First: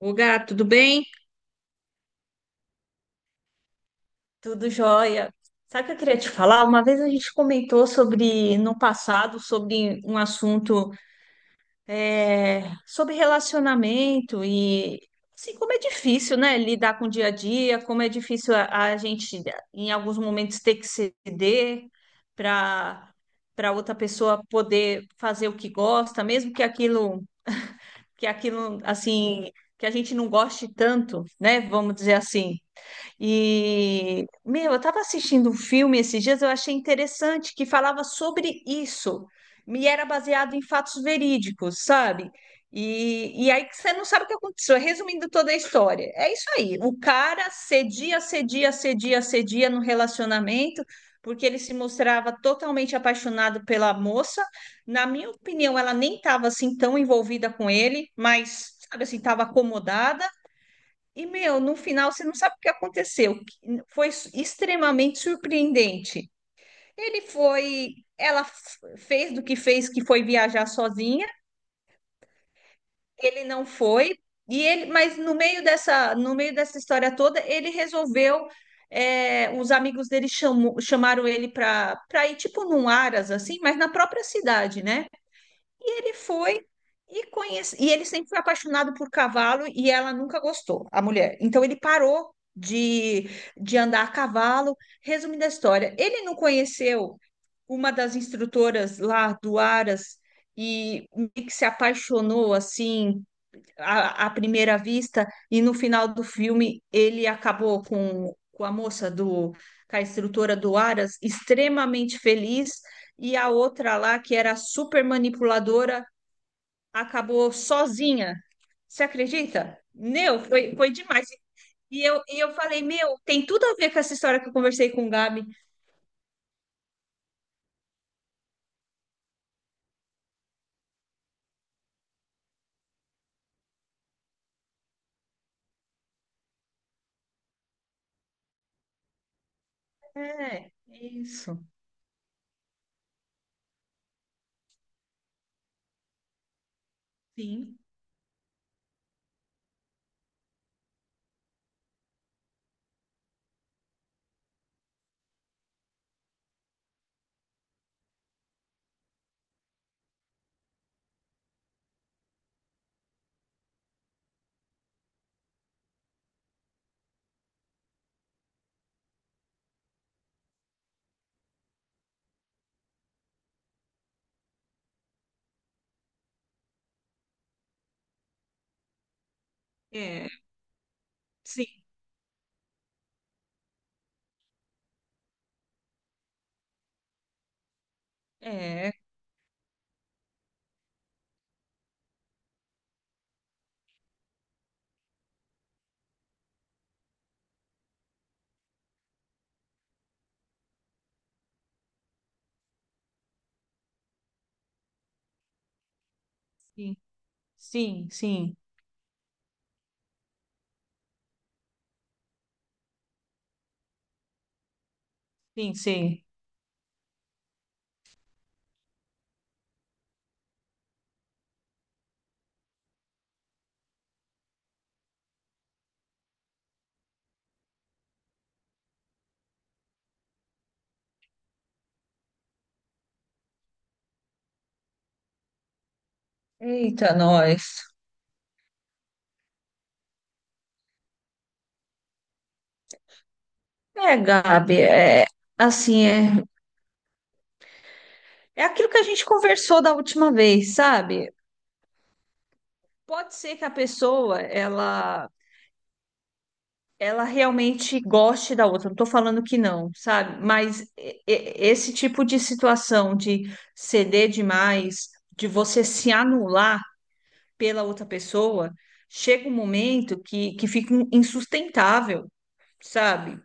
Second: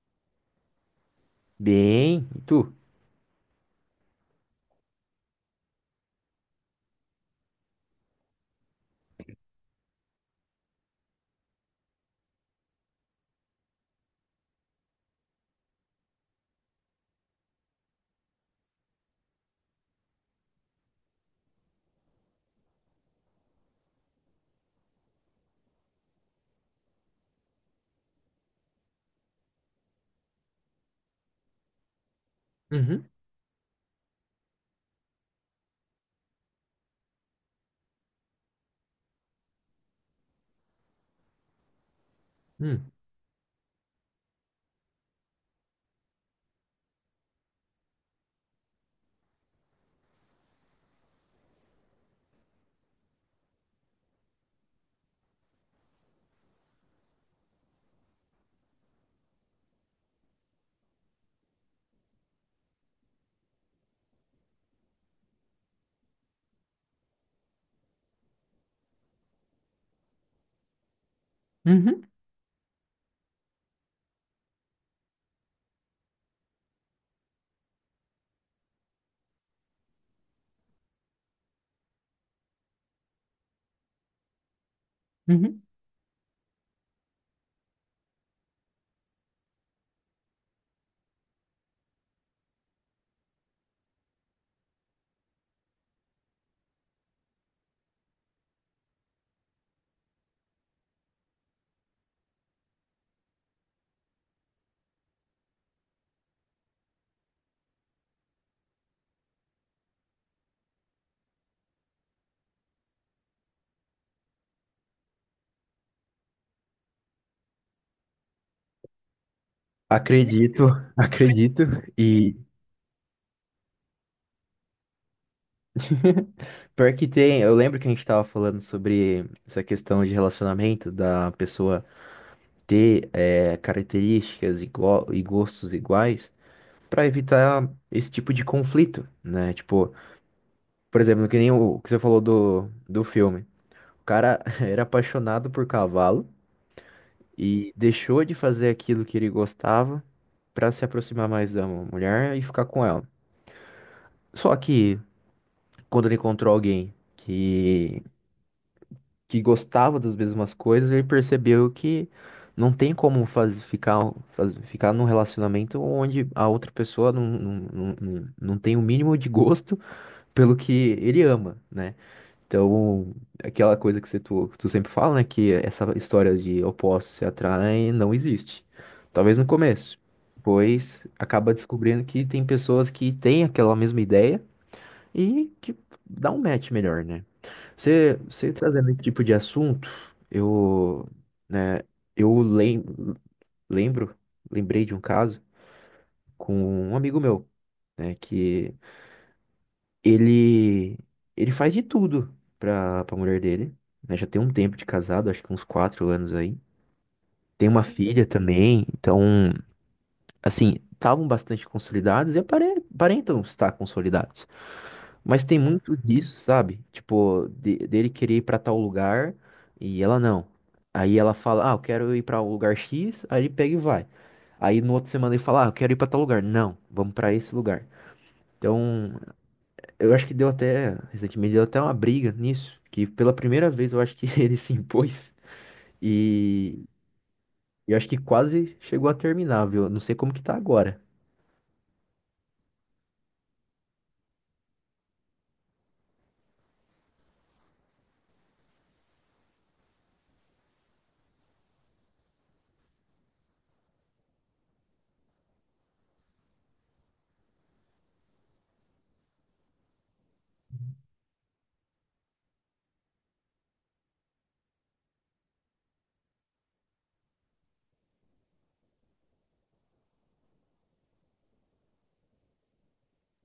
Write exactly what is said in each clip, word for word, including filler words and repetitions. Ô, gato, tudo bem? Bem, e tu? Tudo jóia. Sabe o que eu queria te falar? Uma vez a gente comentou sobre, no passado, sobre um assunto, é, sobre relacionamento e assim, como é difícil, né, lidar com o dia a dia, como é difícil a, a gente, em alguns momentos, ter que ceder para para outra pessoa poder fazer o que gosta, mesmo que aquilo, que aquilo, assim, que a gente não goste tanto, né, vamos dizer assim. Uhum, E, meu, eu estava assistindo um filme esses dias, eu achei interessante, que falava sobre isso, e era baseado em fatos verídicos, sabe? uhum, E, e aí que você não sabe o que aconteceu. Resumindo toda a história, é isso aí. O cara cedia, cedia, cedia, cedia no relacionamento, porque ele se mostrava totalmente apaixonado pela moça. Na minha opinião, ela nem estava assim tão envolvida com ele, mas, sabe assim, estava acomodada. E, meu, no final você não sabe o que aconteceu. Que Foi s- extremamente surpreendente. Ele foi, ela f- fez do que fez, que foi viajar sozinha. uhum, Ele não foi. E ele, mas no meio dessa, no meio dessa história toda, ele resolveu. É, os amigos dele chamou- chamaram ele para para ir tipo num aras assim, mas na própria cidade, né? uhum. E ele foi e conhece... e ele sempre foi apaixonado por cavalo e ela nunca gostou, a mulher. Então ele parou de, de andar a cavalo. Resumindo a história, ele não conheceu uma das instrutoras lá do Aras e meio que se apaixonou assim à, à primeira vista, e no final do filme ele acabou com, com a moça do com a instrutora do Aras extremamente feliz, e a outra lá que era super manipuladora acabou sozinha. Você acredita? Meu, Acredito, foi, foi demais. acredito. E eu, E e eu falei, meu, tem tudo a ver com essa história que eu conversei com o Gabi. pior que tem, eu lembro que a gente tava falando sobre essa questão de relacionamento, da pessoa ter eh, características igual, e gostos iguais, pra evitar esse tipo de conflito, né? Tipo, É, por exemplo, que nem isso. o que você falou do, do filme. O cara era apaixonado por cavalo e Sim. deixou de fazer aquilo que ele gostava pra se aproximar mais da mulher e ficar com ela. Só que quando ele encontrou alguém que, que gostava das mesmas coisas, ele percebeu que não tem como faz, ficar, faz, ficar num relacionamento onde a outra pessoa não, não, não, não não tem o mínimo de gosto pelo que ele ama, né? Então, aquela coisa que você, tu, tu sempre fala, né? Que essa história de opostos se atraem não existe. Talvez no começo. É, Pois acaba sim. descobrindo que tem pessoas que têm aquela mesma ideia e que dá um match melhor, né? Você, você trazendo É, esse tipo de assunto, eu, né, eu lem, lembro, lembrei de um caso com um amigo meu, né, que ele, ele faz de tudo pra, pra mulher dele, né? Já tem um tempo de casado, acho que uns quatro anos aí. sim. Tem uma Sim, filha sim, também, então, assim, estavam bastante consolidados e apare- aparentam estar consolidados. Mas tem sim, muito sim. disso, sabe? Tipo, de- dele querer ir pra tal lugar e ela não. Aí ela fala, ah, eu quero ir pra um lugar X, aí ele pega e vai. Aí no outro semana ele fala, ah, eu quero ir pra tal lugar. Não, vamos pra esse lugar. Então, eu acho que deu até, recentemente deu até uma briga nisso, que pela primeira vez eu acho que ele se impôs e Eita, nós. eu acho que quase chegou a terminar, viu? Eu não sei como que tá agora. É, Gabi, é assim, é, é aquilo que a gente conversou da última vez, sabe? Pode ser que a pessoa, ela ela realmente goste da outra. Não estou falando que não, sabe? Mas e- e- esse tipo de situação de ceder demais, de você se anular pela outra pessoa, chega um momento que, que fica insustentável, sabe?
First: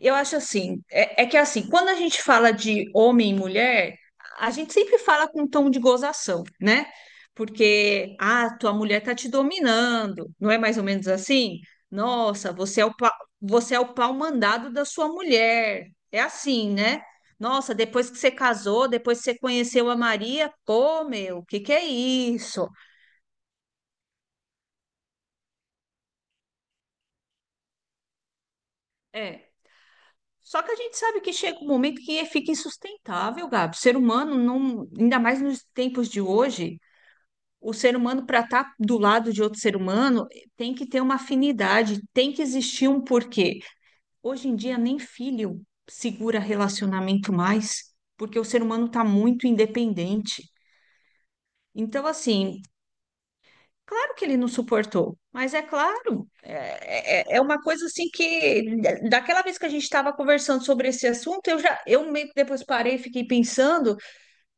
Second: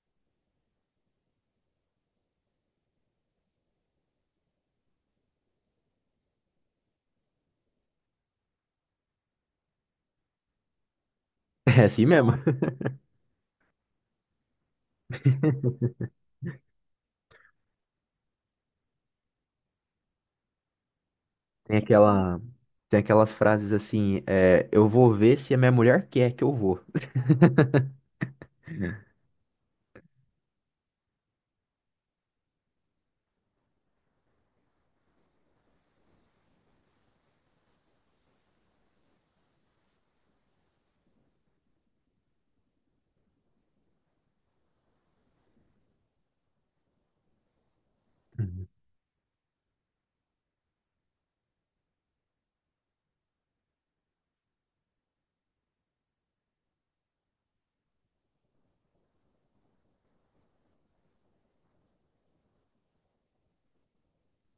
Eu acho assim, é, é que assim, quando a gente fala de homem e mulher, a gente sempre fala com um tom de gozação, né? Porque, ah, tua mulher tá te dominando, não é mais ou menos assim? É assim mesmo. Nossa, você é o, pa- você é o pau mandado da sua mulher. É assim, né? Nossa, depois que você casou, depois que você conheceu a Maria, pô, meu, o que que Tem é aquela, isso? tem aquelas frases assim, é, eu vou ver se a minha mulher quer que eu vou. É. Só que a gente sabe que chega um momento que fica insustentável, Gabi. O ser humano, não, ainda mais nos tempos de hoje, o ser humano, para estar do lado de outro ser humano, tem que ter uma afinidade, tem que existir um porquê. Hoje em dia, nem filho segura relacionamento mais, porque o ser Uhum. humano está muito independente. Então, assim, claro que ele não suportou, mas é claro, é, é, é uma coisa assim que, daquela vez que a gente estava conversando sobre esse assunto, eu já, eu meio que depois parei e fiquei pensando.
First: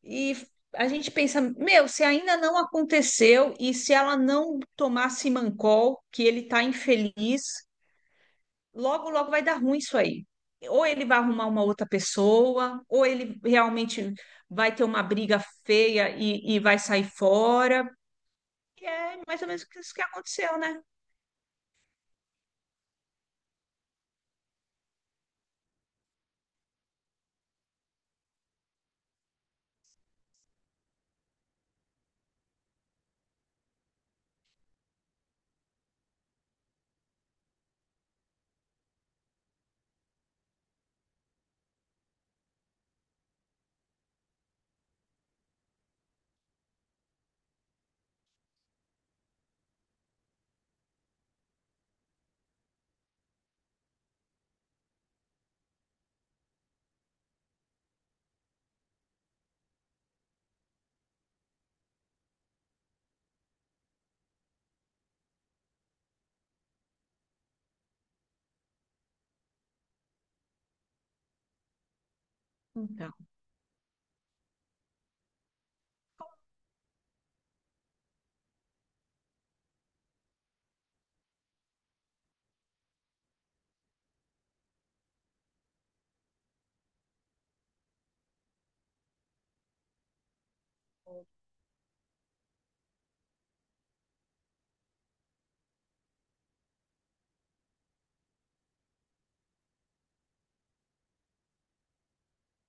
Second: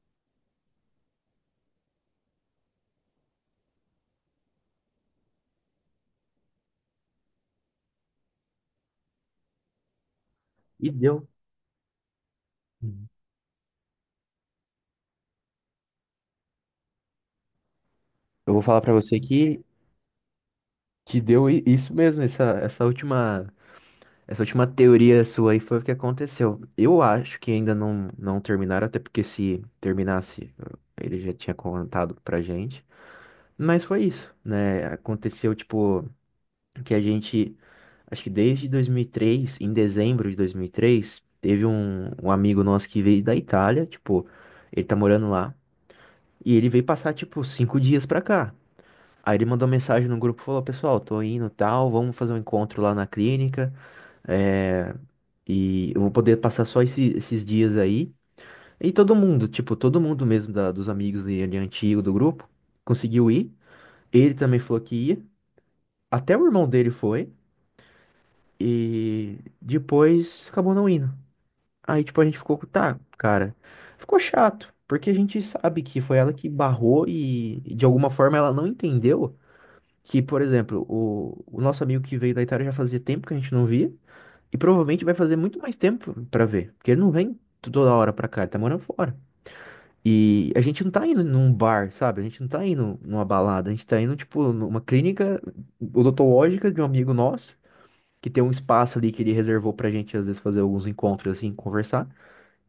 E a gente pensa, meu, se ainda não aconteceu e se ela não tomar Simancol, que ele tá infeliz, logo, logo vai dar ruim isso aí. Ou E ele vai deu. arrumar uma outra pessoa, ou Uhum. ele realmente vai ter uma briga feia e, e vai sair fora. Eu vou falar E pra é você mais ou que, menos isso que aconteceu, né? que deu i- isso mesmo, essa, essa última, essa última teoria sua aí foi o que aconteceu. Eu acho que ainda não, não terminaram, até porque se terminasse, ele já tinha contado pra gente. Mas foi isso, né? Aconteceu, tipo, que a gente, acho que desde dois mil e três, em dezembro de dois mil e três, teve um, um, amigo nosso que veio da Itália, tipo, ele tá morando lá, e ele veio passar, tipo, cinco dias pra cá. Aí ele mandou mensagem no grupo, falou, pessoal, tô indo, tal, vamos fazer um encontro lá na clínica, é, e eu vou poder passar só esse- esses dias aí. E todo mundo, tipo, todo mundo mesmo da- dos amigos dele, antigo do grupo, conseguiu ir. Ele também falou que ia. Até o irmão dele foi. E depois acabou não indo. Aí, tipo, a gente ficou, tá, Então, cara, ficou chato, porque a gente sabe que foi ela que barrou e, de alguma forma ela não entendeu que, por exemplo, o, o nosso amigo que veio da Itália já fazia tempo que a gente não via e provavelmente vai fazer muito mais tempo pra ver, porque ele não vem toda hora pra cá, ele tá morando fora. E a gente não tá indo num bar, sabe? A gente não tá indo numa balada, a gente tá indo, tipo, numa clínica odontológica de um amigo nosso que tem um espaço ali que ele reservou pra gente, às vezes, fazer alguns encontros, assim, conversar.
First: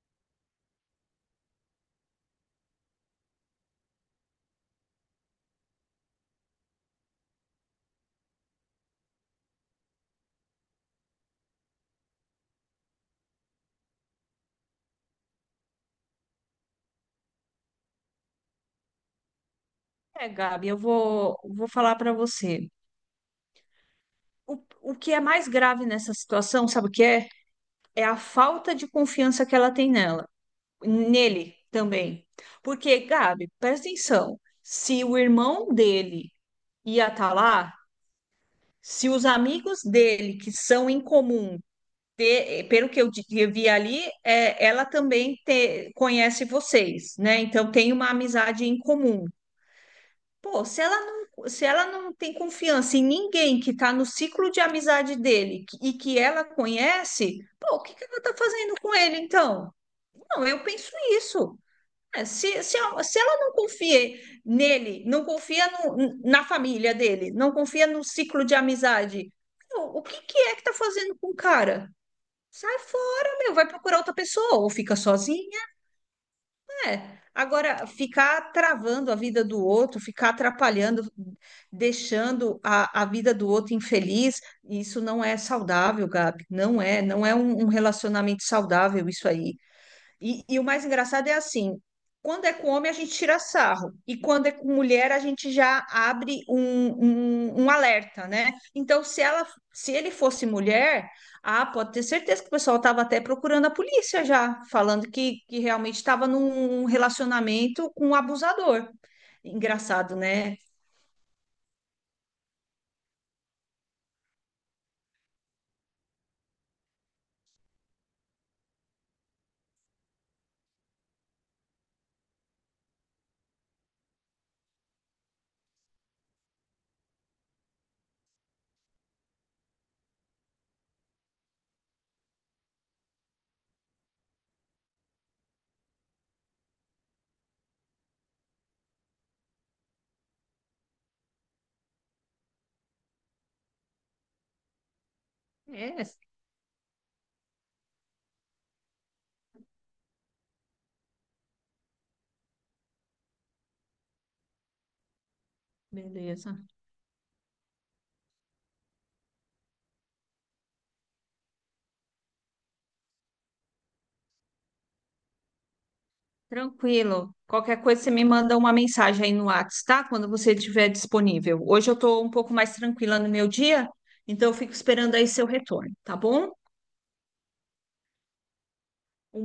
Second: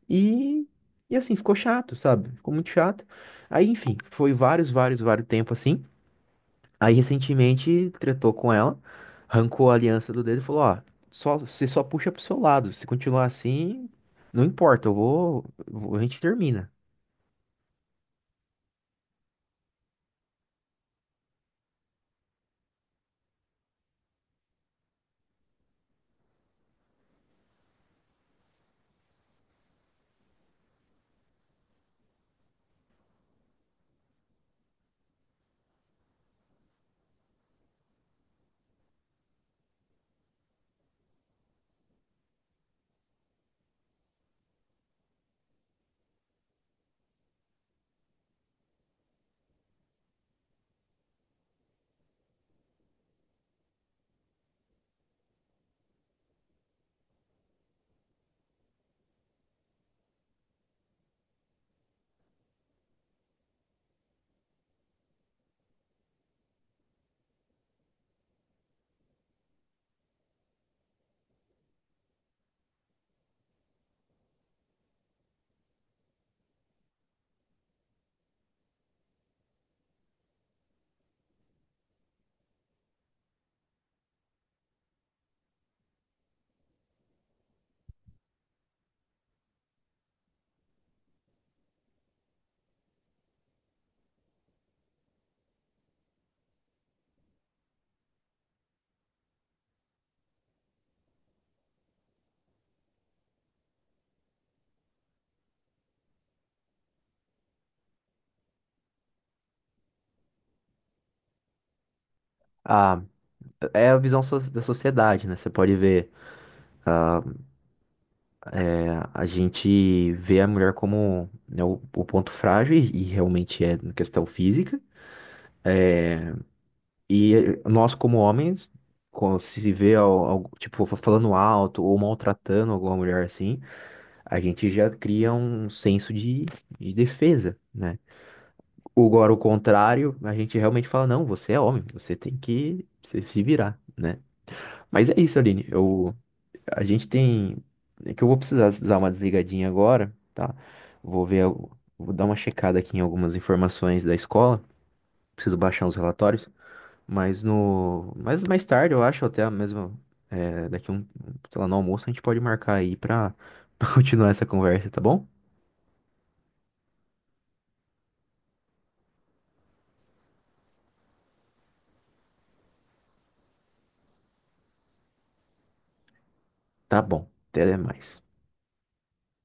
E, e assim, ficou chato, sabe? Ficou muito chato. Aí, enfim, foi vários, vários, vários tempo assim. Aí, recentemente, tretou com ela, arrancou a aliança do dedo e falou: Ó, só, você só puxa pro seu lado. Se continuar assim, não importa, eu vou, eu vou- a gente termina. é, Gabi, eu vou, vou falar para você. O, o que é mais grave nessa situação, sabe o que é? É a falta de confiança que ela tem nela. Nele também. Porque, Gabi, presta atenção, se o irmão dele ia estar lá, se os amigos dele, que são em comum, te- pelo que eu di- eu vi ali, é, ela também te- conhece vocês, né? Então tem uma amizade em comum. Pô, se ela não, se ela não tem confiança em ninguém que está no ciclo de amizade dele que- e que ela conhece, pô, o que que ela está fazendo com ele então? Não, eu penso isso. É, Se, se, a- se ela não confia nele, não confia no- na família dele, não confia no ciclo de amizade, meu, o que que é que tá fazendo com o cara? Sai fora, meu, vai procurar outra pessoa, ou fica sozinha, né? Agora, ficar travando a vida do outro, ficar atrapalhando, deixando a, a vida do outro infeliz, isso não é saudável, Gabi. Não é, não é um um relacionamento saudável isso aí. E, e o mais engraçado é assim, quando é com homem a gente tira sarro, e quando é com mulher a gente já abre um, um, um alerta, né? Então, se ela, se ele fosse mulher, ah, pode ter certeza que o pessoal estava até procurando a polícia já, falando que, que realmente estava num relacionamento com um abusador. Engraçado, né? Ah, é a visão so- da sociedade, né? Você pode ver. ah, A a gente vê a mulher como, né, o, o ponto frágil, e, e realmente é na questão física. E eh, nós, como homens, quando se vê, al- al- tipo, fa- falando alto ou maltratando alguma mulher assim, a gente já cria um senso de, de defesa, né? Agora, o contrário, a gente realmente fala, não, você é homem, você tem que se se virar, né? Mas é isso, Aline. É, Eu A gente tem. É que eu vou precisar dar uma desligadinha agora, tá? Vou ver. al- Vou dar uma checada aqui em algumas informações da escola. Preciso baixar os relatórios. beleza. Mas no. Mas mais tarde, eu acho, até mesmo. é, daqui um. Sei lá, no almoço, a gente pode marcar aí pra, pra continuar essa conversa, tá bom? Tranquilo. Qualquer coisa, você me manda uma mensagem aí no WhatsApp, tá? Quando você estiver disponível. Hoje eu estou um pouco mais tranquila no meu dia, então eu fico esperando aí seu retorno, tá bom? Tá bom. Até mais. Um